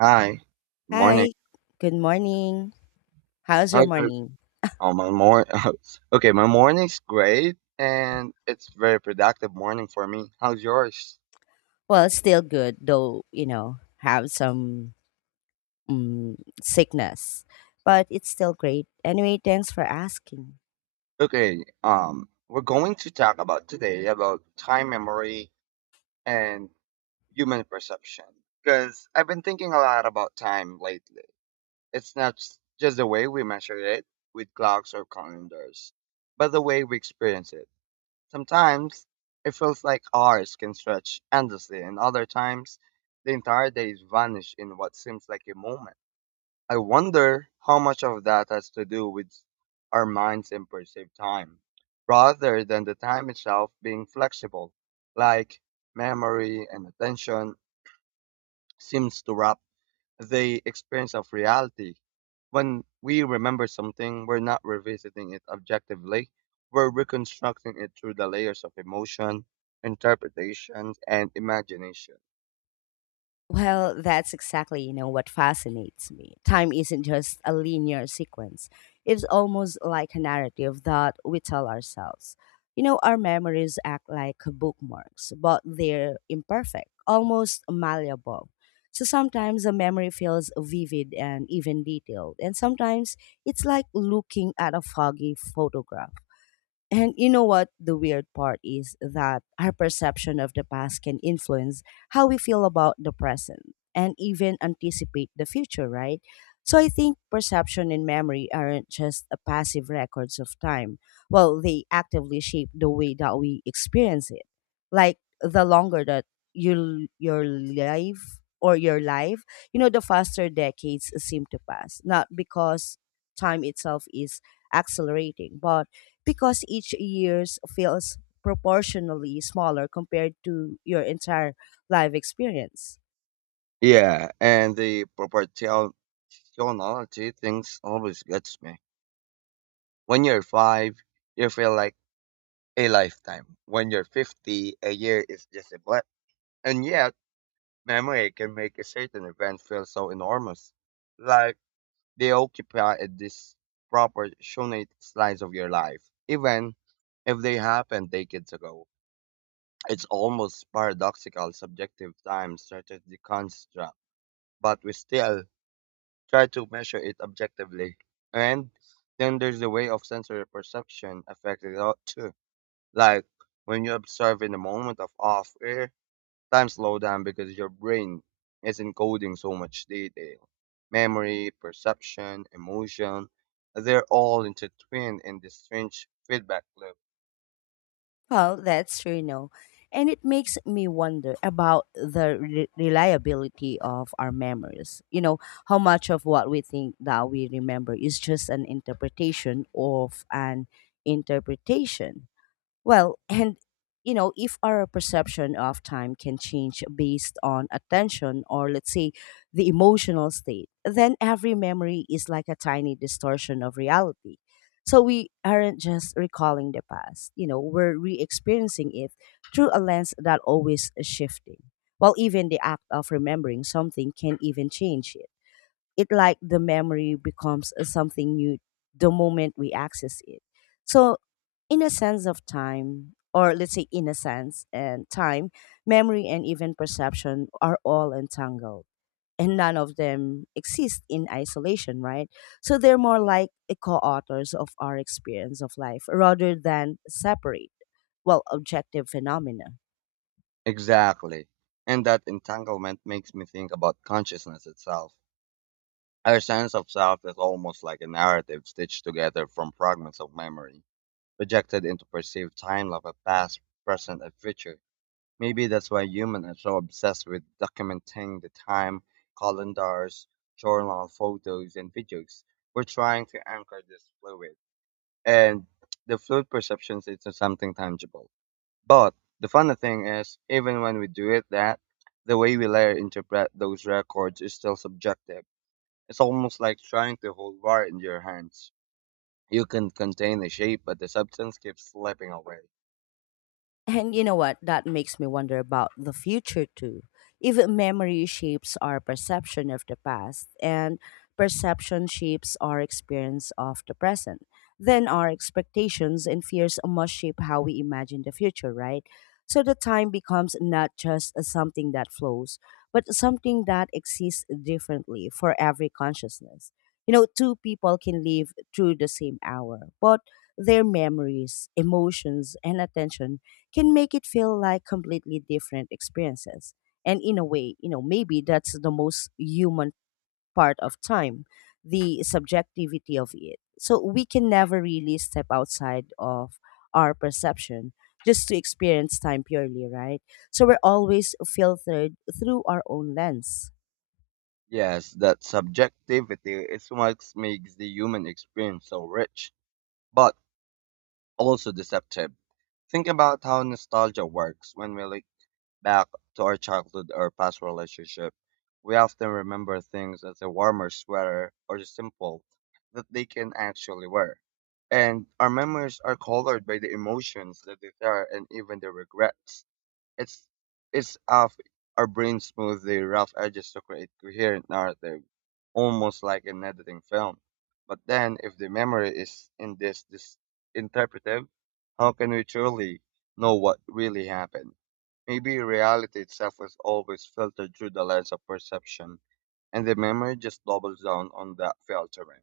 Hi, morning. Hi, good morning. How's your How's your, morning? oh, my mor okay, my morning's great and it's very productive morning for me. How's yours? Well, still good, though, you know, have some mm, sickness, but it's still great. Anyway, thanks for asking. Okay, we're going to talk about today about time memory and human perception because I've been thinking a lot about time lately. It's not just the way we measure it with clocks or calendars, but the way we experience it. Sometimes it feels like hours can stretch endlessly, and other times the entire days vanish in what seems like a moment. I wonder how much of that has to do with our minds and perceived time, rather than the time itself being flexible, like memory and attention seems to wrap the experience of reality. When we remember something, we're not revisiting it objectively. We're reconstructing it through the layers of emotion, interpretations, and imagination. Well, that's exactly, you know, what fascinates me. Time isn't just a linear sequence. It's almost like a narrative that we tell ourselves. You know, our memories act like bookmarks, but they're imperfect, almost malleable. So sometimes a memory feels vivid and even detailed, and sometimes it's like looking at a foggy photograph. And you know what? The weird part is that our perception of the past can influence how we feel about the present and even anticipate the future, right? So I think perception and memory aren't just a passive records of time. Well, they actively shape the way that we experience it. Like the longer that your life, you know, the faster decades seem to pass. Not because time itself is accelerating, but because each year feels proportionally smaller compared to your entire life experience. Yeah, and the proportionality things always gets me. When you're five, you feel like a lifetime. When you're 50, a year is just a blip. And yet, memory can make a certain event feel so enormous like. They occupy a disproportionate slice of your life, even if they happened decades ago. It's almost paradoxical subjective time stretches the construct, but we still try to measure it objectively. And then there's the way of sensory perception affected a lot too. Like when you observe in the moment of off air time slow down because your brain is encoding so much detail. Memory, perception, emotion, they're all intertwined in this strange feedback loop. Well, that's true, you know. And it makes me wonder about the reliability of our memories. You know, how much of what we think that we remember is just an interpretation of an interpretation. Well, and you know, if our perception of time can change based on attention or let's say the emotional state, then every memory is like a tiny distortion of reality. So we aren't just recalling the past, you know, we're re experiencing it through a lens that always is shifting. While even the act of remembering something can even change it like the memory becomes a something new the moment we access it. So, in a sense of time, or let's say in a sense and time, memory and even perception are all entangled and none of them exist in isolation, right? So they're more like a co-authors of our experience of life rather than separate, well, objective phenomena. Exactly. And that entanglement makes me think about consciousness itself. Our sense of self is almost like a narrative stitched together from fragments of memory, projected into perceived time of a past, present, and future. Maybe that's why humans are so obsessed with documenting the time, calendars, journal photos, and videos. We're trying to anchor this fluid and the fluid perceptions into something tangible. But the funny thing is, even when we do it that, the way we later interpret those records is still subjective. It's almost like trying to hold water in your hands. You can contain the shape, but the substance keeps slipping away. And you know what? That makes me wonder about the future too. Even memory shapes our perception of the past, and perception shapes our experience of the present. Then our expectations and fears must shape how we imagine the future, right? So the time becomes not just something that flows, but something that exists differently for every consciousness. You know, two people can live through the same hour, but their memories, emotions, and attention can make it feel like completely different experiences. And in a way, you know, maybe that's the most human part of time, the subjectivity of it. So we can never really step outside of our perception just to experience time purely, right? So we're always filtered through our own lens. Yes, that subjectivity is what makes the human experience so rich, but also deceptive. Think about how nostalgia works when we look back to our childhood or past relationship. We often remember things as a warmer sweater or simple that they can actually wear. And our memories are colored by the emotions that they are and even the regrets. It's it's of our brain smooth the rough edges to create coherent narrative, almost like an editing film. But then, if the memory is in this interpretive, how can we truly know what really happened? Maybe reality itself is always filtered through the lens of perception, and the memory just doubles down on that filtering.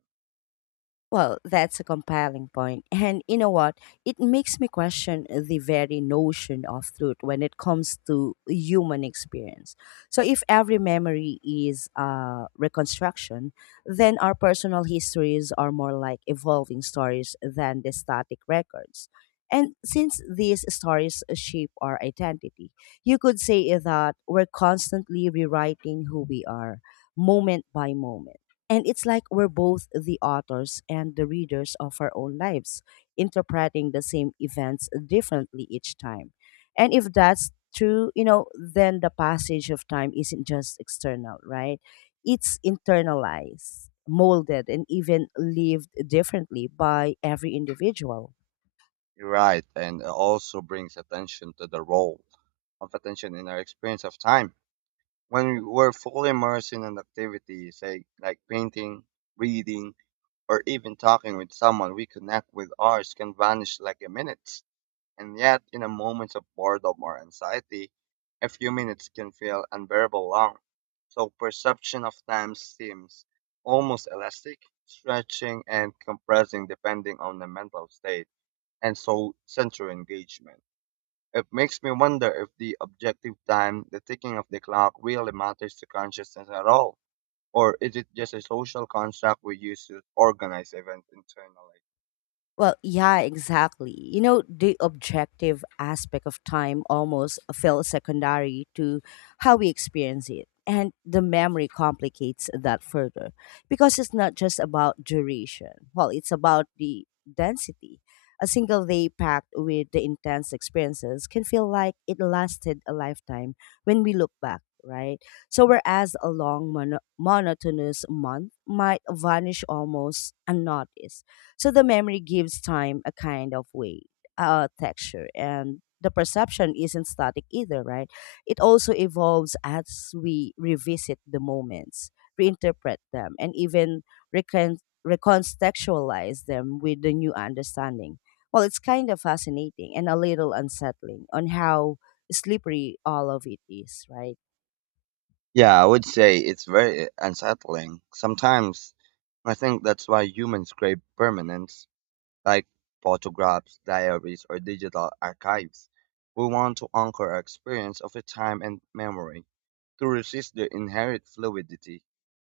Well, that's a compelling point. And you know what? It makes me question the very notion of truth when it comes to human experience. So, if every memory is a reconstruction, then our personal histories are more like evolving stories than the static records. And since these stories shape our identity, you could say that we're constantly rewriting who we are, moment by moment. And it's like we're both the authors and the readers of our own lives, interpreting the same events differently each time. And if that's true, you know, then the passage of time isn't just external, right? It's internalized, molded, and even lived differently by every individual. You're right, and it also brings attention to the role of attention in our experience of time when we were fully immersed in an activity, say like painting, reading, or even talking with someone we connect with, ours can vanish like a minute. And yet, in a moment of boredom or anxiety, a few minutes can feel unbearable long. So perception of time seems almost elastic, stretching and compressing depending on the mental state and so sensory engagement. It makes me wonder if the objective time, the ticking of the clock, really matters to consciousness at all, or is it just a social construct we use to organize events internally? Well, yeah, exactly. You know, the objective aspect of time almost feels secondary to how we experience it. And the memory complicates that further because it's not just about duration. Well, it's about the density. A single day packed with the intense experiences can feel like it lasted a lifetime when we look back, right? So, whereas a long, monotonous month might vanish almost unnoticed so the memory gives time a kind of weight, texture, and the perception isn't static either, right? It also evolves as we revisit the moments, reinterpret them, and even recon- recontextualize them with the new understanding. Well, it's kind of fascinating and a little unsettling on how slippery all of it is, right? Yeah, I would say it's very unsettling. Sometimes I think that's why humans crave permanence, like photographs, diaries, or digital archives. We want to anchor our experience of a time and memory to resist their inherent fluidity.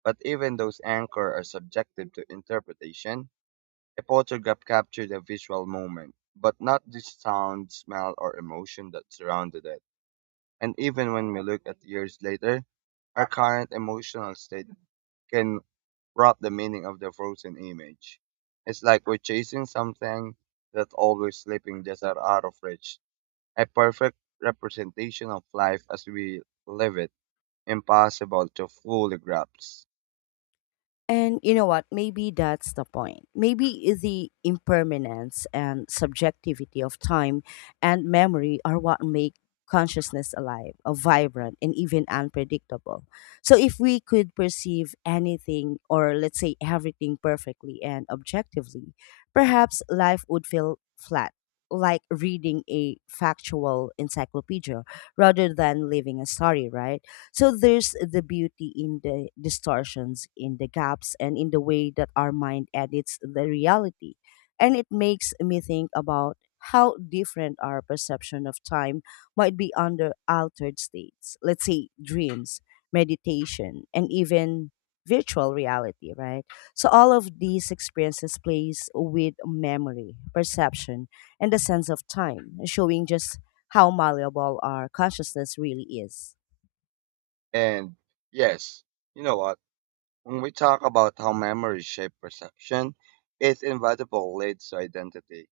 But even those anchors are subjective to interpretation. A photograph captured a visual moment, but not the sound, smell, or emotion that surrounded it. And even when we look at years later, our current emotional state can brought the meaning of the frozen image. It's like we're chasing something that's always sleeping just out of reach. A perfect representation of life as we live it, impossible to fully grasp. And you know what? Maybe that's the point. Maybe the impermanence and subjectivity of time and memory are what make consciousness alive, vibrant, and even unpredictable. So, if we could perceive anything or let's say everything perfectly and objectively, perhaps life would feel flat. Like reading a factual encyclopedia rather than living a story, right? So there's the beauty in the distortions, in the gaps, and in the way that our mind edits the reality. And it makes me think about how different our perception of time might be under altered states. Let's say dreams, meditation, and even virtual reality, right? So all of these experiences plays with memory, perception, and the sense of time, showing just how malleable our consciousness really is. And yes, you know what? When we talk about how memory shape perception, it's inevitable leads to identity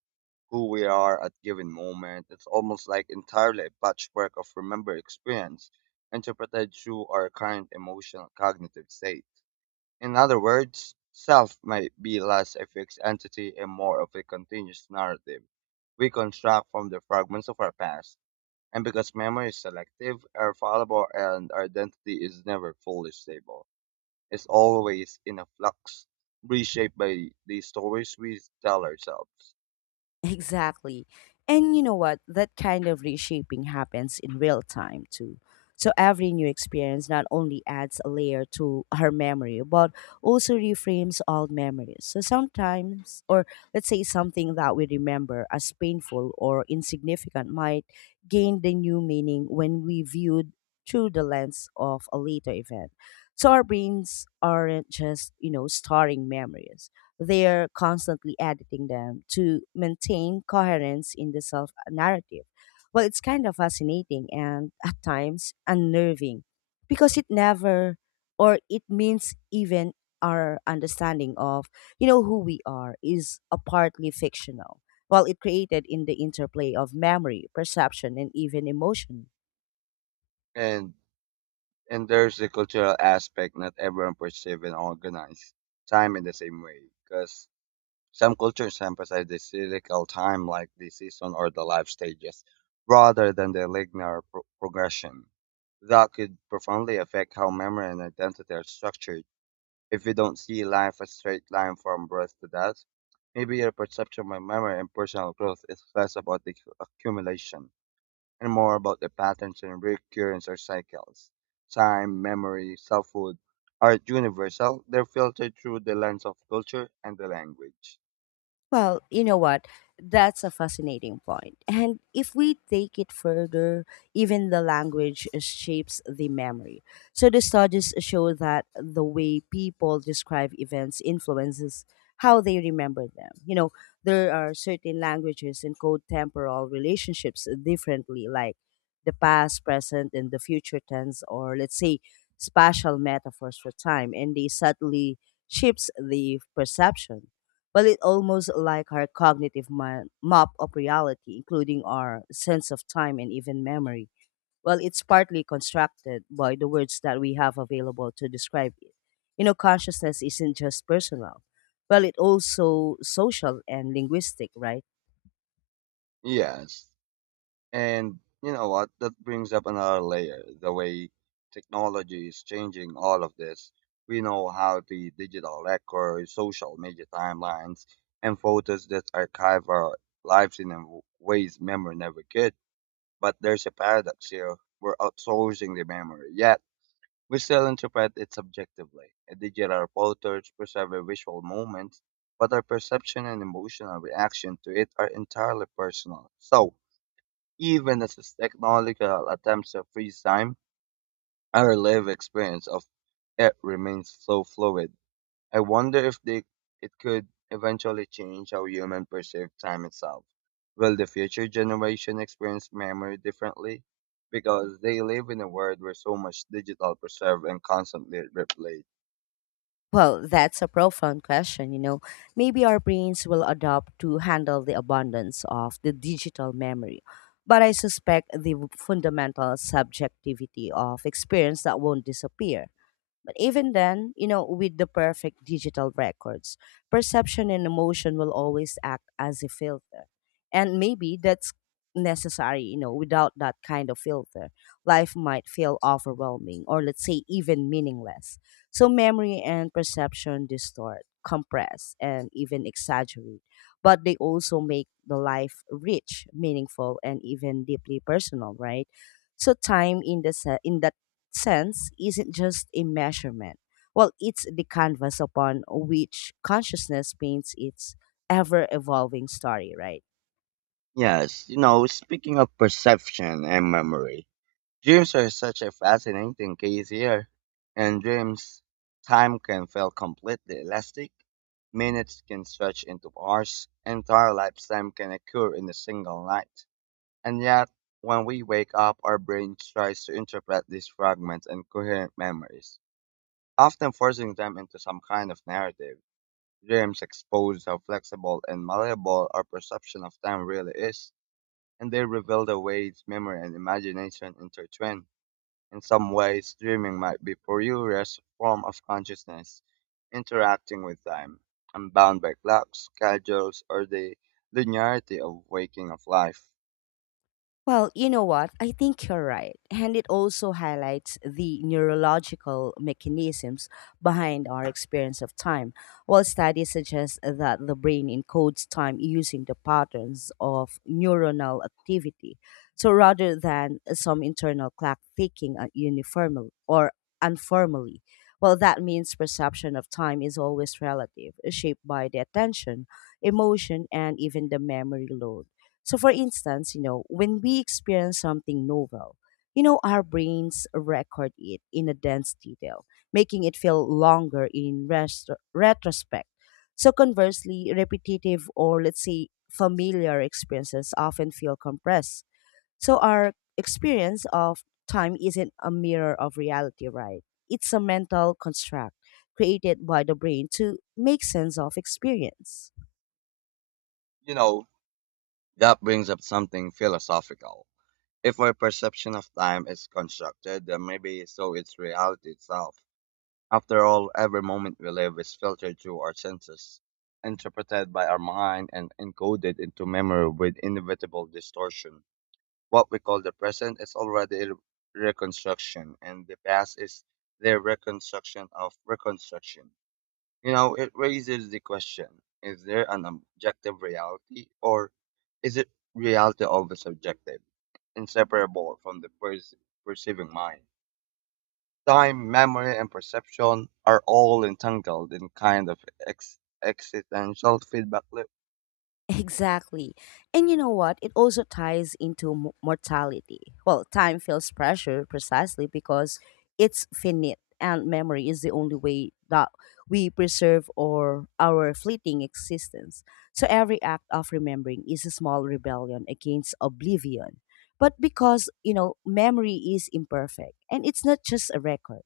who we are at given moment. It's almost like entirely a patchwork of remembered experience interpreted through our current emotional cognitive state. In other words, self might be less a fixed entity and more of a continuous narrative we construct from the fragments of our past. And because memory is selective, are fallible, and our identity is never fully stable. It's always in a flux, reshaped by the stories we tell ourselves. Exactly. And you know what? That kind of reshaping happens in real time too. So every new experience not only adds a layer to her memory, but also reframes old memories. So sometimes, or let's say something that we remember as painful or insignificant might gain the new meaning when we viewed through the lens of a later event. So our brains aren't just, you know, storing memories they're constantly editing them to maintain coherence in the self narrative. Well, it's kind of fascinating and at times unnerving because it never or it means even our understanding of you know who we are is a partly fictional while it created in the interplay of memory perception and even emotion. And And there's the cultural aspect. Not everyone perceives and organize time in the same way, because some cultures emphasize the cyclical time, like the season or the life stages, rather than the linear progression. That could profoundly affect how memory and identity are structured. If you don't see life as a straight line from birth to death, maybe your perception of memory and personal growth is less about the accumulation and more about the patterns and recurrence or cycles. Time, memory, selfhood aren't universal, they're filtered through the lens of culture and the language. Well, you know what? That's a fascinating point. And if we take it further, even the language shapes the memory. So the studies show that the way people describe events influences how they remember them. You know, there are certain languages encode temporal relationships differently, like the past, present, and the future tense, or let's say spatial metaphors for time, and they subtly shapes the perception well, it almost like our cognitive map of reality, including our sense of time and even memory. Well, it's partly constructed by the words that we have available to describe it. You know, consciousness isn't just personal. Well, it also social and linguistic, right? Yes, and you know what? That brings up another layer the way technology is changing all of this. We know how the digital record, social media timelines, and photos that archive our lives in a ways memory never could. But there's a paradox here. We're outsourcing the memory, yet we still interpret it subjectively. Digital photos preserve visual moments, but our perception and emotional reaction to it are entirely personal. So, even as this technological attempts to freeze time, our lived experience of it remains so fluid. I wonder if they, It could eventually change how humans perceive time itself. Will the future generation experience memory differently? Because they live in a world where so much digital preserved and constantly replayed. Well, that's a profound question, you know. Maybe our brains will adopt to handle the abundance of the digital memory. But I suspect the fundamental subjectivity of experience that won't disappear. But even then, you know, with the perfect digital records, perception and emotion will always act as a filter. And maybe that's necessary, you know, without that kind of filter, life might feel overwhelming or let's say even meaningless. So memory and perception distort, compress, and even exaggerate. But they also make the life rich, meaningful, and even deeply personal, right? So time in the in that sense isn't just a measurement. Well, it's the canvas upon which consciousness paints its ever evolving story, right? Yes, you know, speaking of perception and memory, dreams are such a fascinating case here. In dreams, time can feel completely elastic. Minutes can stretch into hours. Entire lifetime can occur in a single night. And yet, when we wake up, our brain tries to interpret these fragments and coherent memories, often forcing them into some kind of narrative. Dreams expose how flexible and malleable our perception of time really is, and they reveal the ways memory and imagination intertwine. In some ways, dreaming might be purest form of consciousness, interacting with time, unbound by clocks, schedules, or the linearity of waking of life. Well, you know what? I think you're right. And it also highlights the neurological mechanisms behind our experience of time. While studies suggest that the brain encodes time using the patterns of neuronal activity. So rather than some internal clock ticking uniformly or unformally, well, that means perception of time is always relative, shaped by the attention, emotion, and even the memory load. So, for instance, you know, when we experience something novel, you know, our brains record it in a dense detail, making it feel longer in retrospect. So, conversely, repetitive or let's say familiar experiences often feel compressed. So, our experience of time isn't a mirror of reality, right? It's a mental construct created by the brain to make sense of experience. You know, that brings up something philosophical. If our perception of time is constructed, then maybe so is reality itself. After all, every moment we live is filtered through our senses, interpreted by our mind, and encoded into memory with inevitable distortion. What we call the present is already reconstruction, and the past is the reconstruction of reconstruction. You know, it raises the question, is there an objective reality or is it reality of a subjective, inseparable from the perceiving mind? Time, memory, and perception are all entangled in kind of existential feedback loop. Exactly. And you know what? It also ties into mortality. Well, time feels pressure precisely because it's finite and memory is the only way that we preserve or our fleeting existence. So every act of remembering is a small rebellion against oblivion. But because, you know, memory is imperfect and it's not just a record.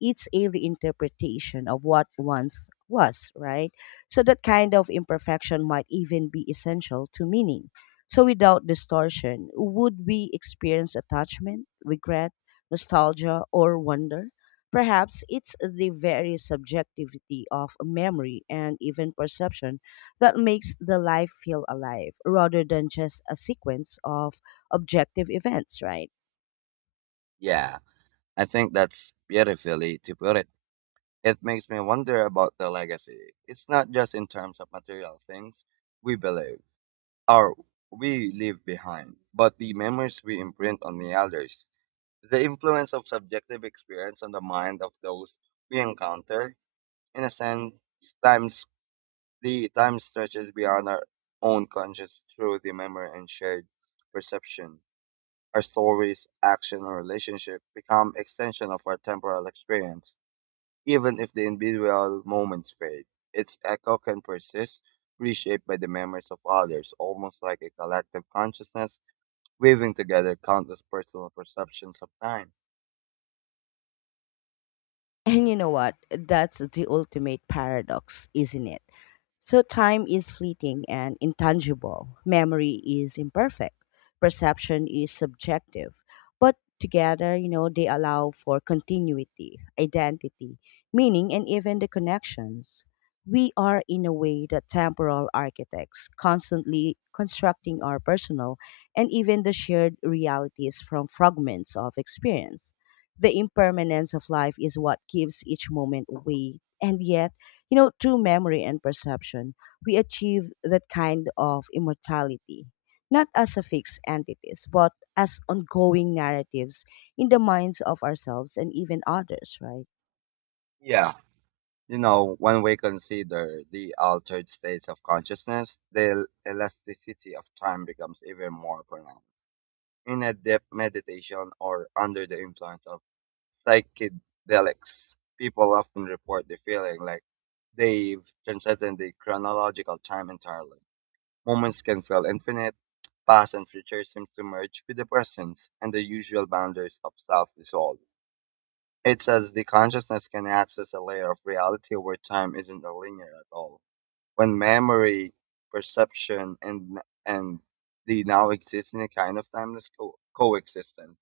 It's a reinterpretation of what once was, right? So that kind of imperfection might even be essential to meaning. So without distortion, would we experience attachment, regret, nostalgia, or wonder? Perhaps it's the very subjectivity of memory and even perception that makes the life feel alive rather than just a sequence of objective events, right? Yeah, I think that's beautifully to put it. It makes me wonder about the legacy. It's not just in terms of material things we believe are we leave behind, but the memories we imprint on the others. The influence of subjective experience on the mind of those we encounter, in a sense, times the time stretches beyond our own conscious through the memory and shared perception. Our stories, action, or relationship become extension of our temporal experience, even if the individual moments fade. Its echo can persist, reshaped by the memories of others, almost like a collective consciousness weaving together countless personal perceptions of time. And you know what? That's the ultimate paradox, isn't it? So time is fleeting and intangible. Memory is imperfect. Perception is subjective. But together, you know, they allow for continuity, identity, meaning, and even the connections. We are, in a way, the temporal architects, constantly constructing our personal and even the shared realities from fragments of experience. The impermanence of life is what gives each moment weight, and yet, you know, through memory and perception, we achieve that kind of immortality, not as a fixed entities, but as ongoing narratives in the minds of ourselves and even others, right? Yeah. You know, when we consider the altered states of consciousness, the elasticity of time becomes even more pronounced. In a deep meditation or under the influence of psychedelics, people often report the feeling like they've transcended the chronological time entirely. Moments can feel infinite, past and future seem to merge with the present, and the usual boundaries of self dissolve. It says the consciousness can access a layer of reality where time isn't a linear at all. When memory, perception, and the now existing kind of timeless coexistence.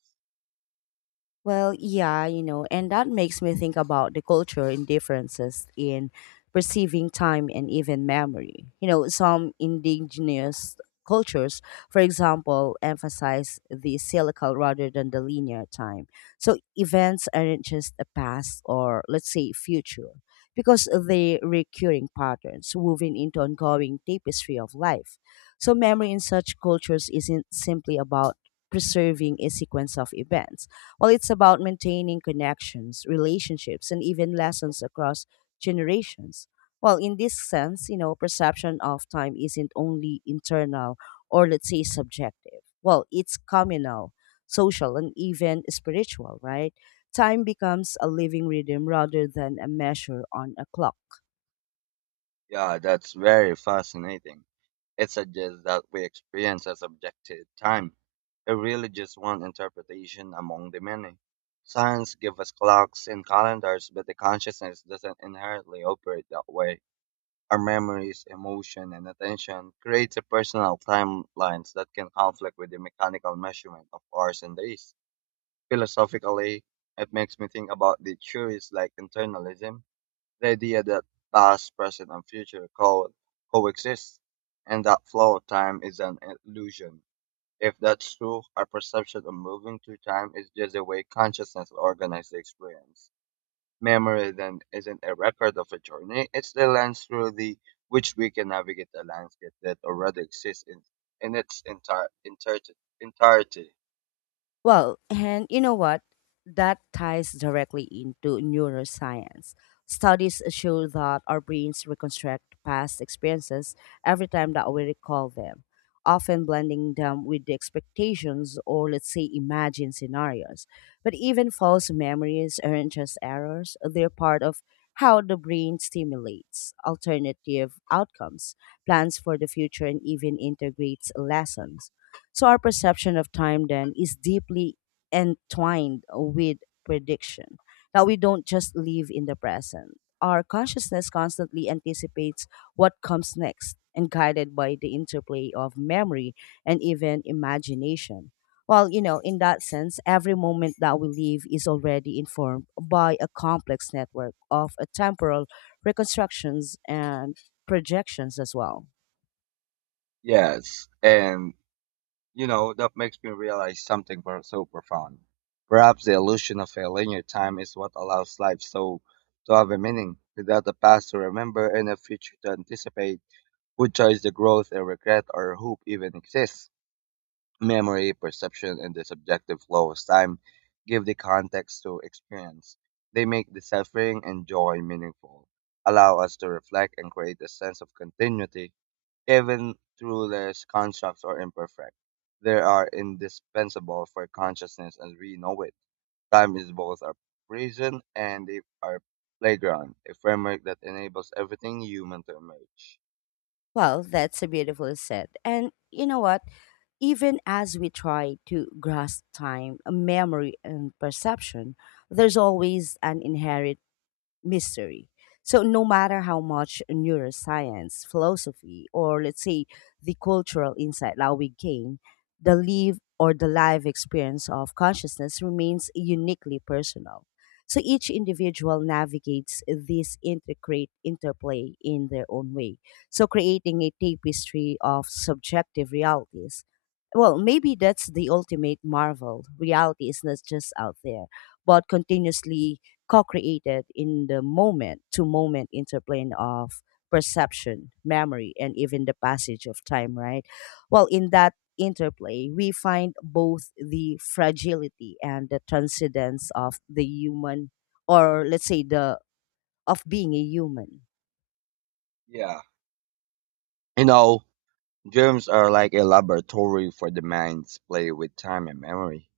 Well, yeah, you know, and that makes me think about the culture and differences in perceiving time and even memory. You know, some indigenous cultures, for example, emphasize the cyclical rather than the linear time. So events aren't just a past or, let's say, future, because they recurring patterns woven into ongoing tapestry of life. So memory in such cultures isn't simply about preserving a sequence of events well, it's about maintaining connections, relationships, and even lessons across generations. Well, in this sense, you know, perception of time isn't only internal or let's say subjective. Well, it's communal, social, and even spiritual, right? Time becomes a living rhythm rather than a measure on a clock. Yeah, that's very fascinating. It suggests that we experience as objective time. It really just one interpretation among the many. Science gives us clocks and calendars, but the consciousness doesn't inherently operate that way. Our memories, emotion, and attention creates a personal timelines that can conflict with the mechanical measurement of hours and days. Philosophically, it makes me think about the theories like internalism, the idea that past, present, and future coexist, and that flow of time is an illusion. If that's true, our perception of moving through time is just a way consciousness organizes the experience. Memory then isn't a record of a journey, it's the lens through the which we can navigate a landscape that already exists in its entirety entirety. Well, and you know what? That ties directly into neuroscience. Studies show that our brains reconstruct past experiences every time that we recall them, often blending them with the expectations or, let's say, imagined scenarios. But even false memories aren't just errors, they're part of how the brain stimulates alternative outcomes, plans for the future, and even integrates lessons so our perception of time then is deeply entwined with prediction. That we don't just live in the present. Our consciousness constantly anticipates what comes next and guided by the interplay of memory and even imagination. Well, you know, in that sense, every moment that we live is already informed by a complex network of temporal reconstructions and projections as well. Yes. And you know, that makes me realize something so profound. Perhaps the illusion of a linear time is what allows life so to have a meaning. Without a past to remember and a future to anticipate, who choose the growth and regret or hope even exists? Memory, perception, and the subjective flow of time give the context to experience. They make the suffering and joy meaningful, allow us to reflect and create a sense of continuity, even through less constructs or imperfect. They are indispensable for consciousness as we know it. Time is both our prison and our playground, a framework that enables everything human to emerge. Well, that's a beautiful set. And you know what? Even as we try to grasp time, memory, and perception, there's always an inherent mystery. So, no matter how much neuroscience, philosophy, or let's say the cultural insight that we gain, the live or the live experience of consciousness remains uniquely personal. So, each individual navigates this intricate interplay in their own way. So, creating a tapestry of subjective realities. Well, maybe that's the ultimate marvel. Reality is not just out there, but continuously co-created in the moment to moment interplane of perception, memory, and even the passage of time, right? Well, in that interplay we find both the fragility and the transcendence of the human, or let's say the of being a human. Yeah. You know, dreams are like a laboratory for the mind's play with time and memory.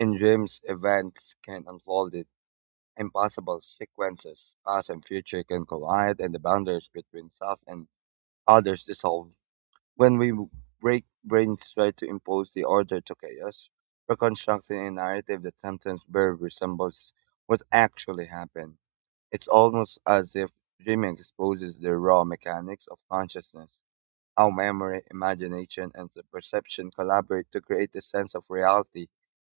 In dreams, events can unfold in impossible sequences. Past and future can collide, and the boundaries between self and others dissolve. When we break brains try to impose the order to chaos, reconstructing a narrative that sometimes barely resembles what actually happened. It's almost as if dreaming exposes the raw mechanics of consciousness our memory, imagination, and the perception collaborate to create a sense of reality,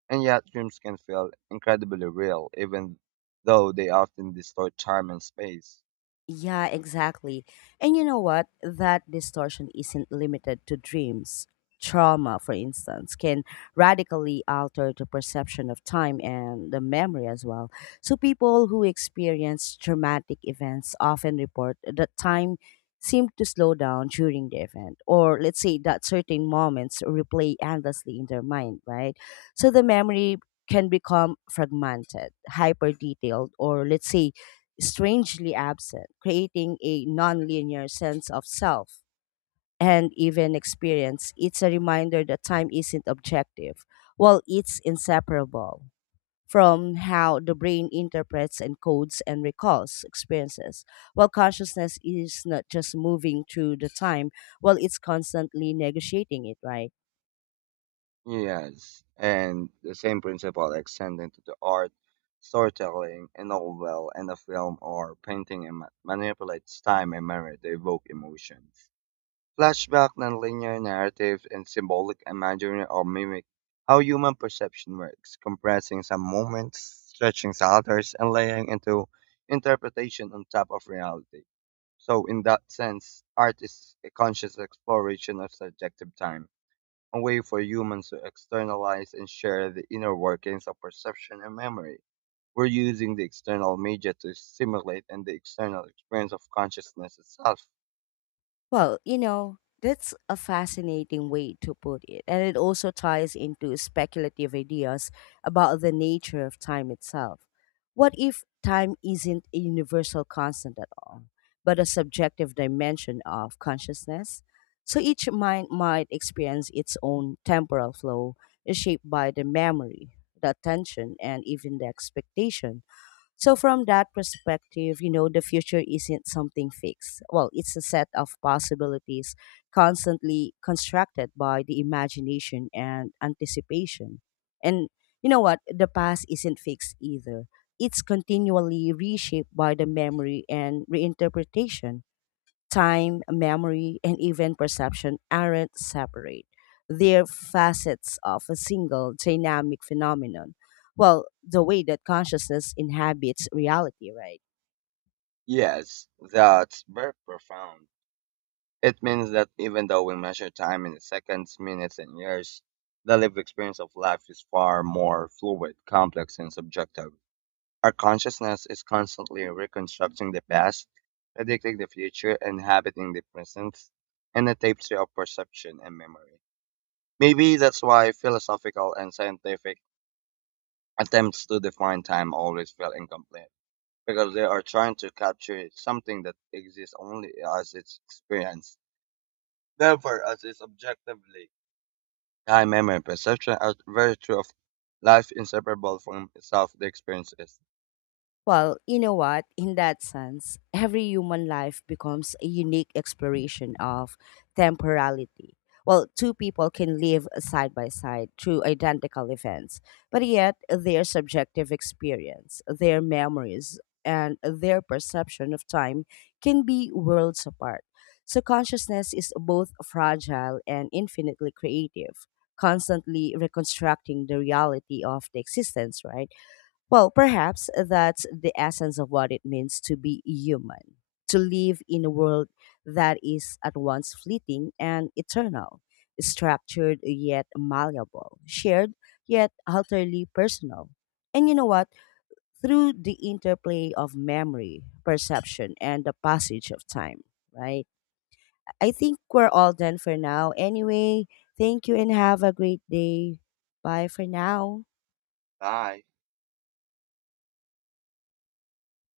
and yet dreams can feel incredibly real, even though they often distort time and space. Yeah, exactly. And you know what? That distortion isn't limited to dreams. Trauma, for instance, can radically alter the perception of time and the memory as well. So, people who experience traumatic events often report that time seemed to slow down during the event, or let's say that certain moments replay endlessly in their mind, right? So, the memory can become fragmented, hyper detailed, or let's say strangely absent, creating a nonlinear sense of self and even experience. It's a reminder that time isn't objective, while it's inseparable from how the brain interprets, encodes, and recalls experiences. While consciousness is not just moving through the time, well, it's constantly negotiating it, right? Yes, and the same principle extends into the art, storytelling, a novel, and a film or painting and manipulates time and memory to evoke emotions. Flashback, nonlinear narratives, and symbolic imagery all mimic how human perception works, compressing some moments, stretching others, and laying into interpretation on top of reality. So, in that sense, art is a conscious exploration of subjective time, a way for humans to externalize and share the inner workings of perception and memory. We're using the external media to simulate and the external experience of consciousness itself. Well, you know, that's a fascinating way to put it, and it also ties into speculative ideas about the nature of time itself. What if time isn't a universal constant at all, but a subjective dimension of consciousness? So each mind might experience its own temporal flow, shaped by the memory, the attention, and even the expectation so from that perspective, you know, the future isn't something fixed. Well, it's a set of possibilities constantly constructed by the imagination and anticipation. And you know what? The past isn't fixed either. It's continually reshaped by the memory and reinterpretation time, memory, and even perception aren't separate. They're facets of a single dynamic phenomenon. Well, the way that consciousness inhabits reality, right? Yes, that's very profound. It means that even though we measure time in seconds, minutes, and years, the lived experience of life is far more fluid, complex, and subjective. Our consciousness is constantly reconstructing the past, predicting the future, inhabiting the present, and the tapestry of perception and memory. Maybe that's why philosophical and scientific attempts to define time always feel incomplete because they are trying to capture something that exists only as its experience, never as its objectively. Time, memory, perception are very true of life inseparable from itself, the experience is. Well, you know what? In that sense, every human life becomes a unique exploration of temporality. Well, two people can live side by side through identical events, but yet their subjective experience, their memories, and their perception of time can be worlds apart. So, consciousness is both fragile and infinitely creative, constantly reconstructing the reality of the existence, right? Well, perhaps that's the essence of what it means to be human, to live in a world that is at once fleeting and eternal, structured yet malleable, shared yet utterly personal. And you know what? Through the interplay of memory, perception, and the passage of time, right? I think we're all done for now. Anyway, thank you and have a great day. Bye for now. I.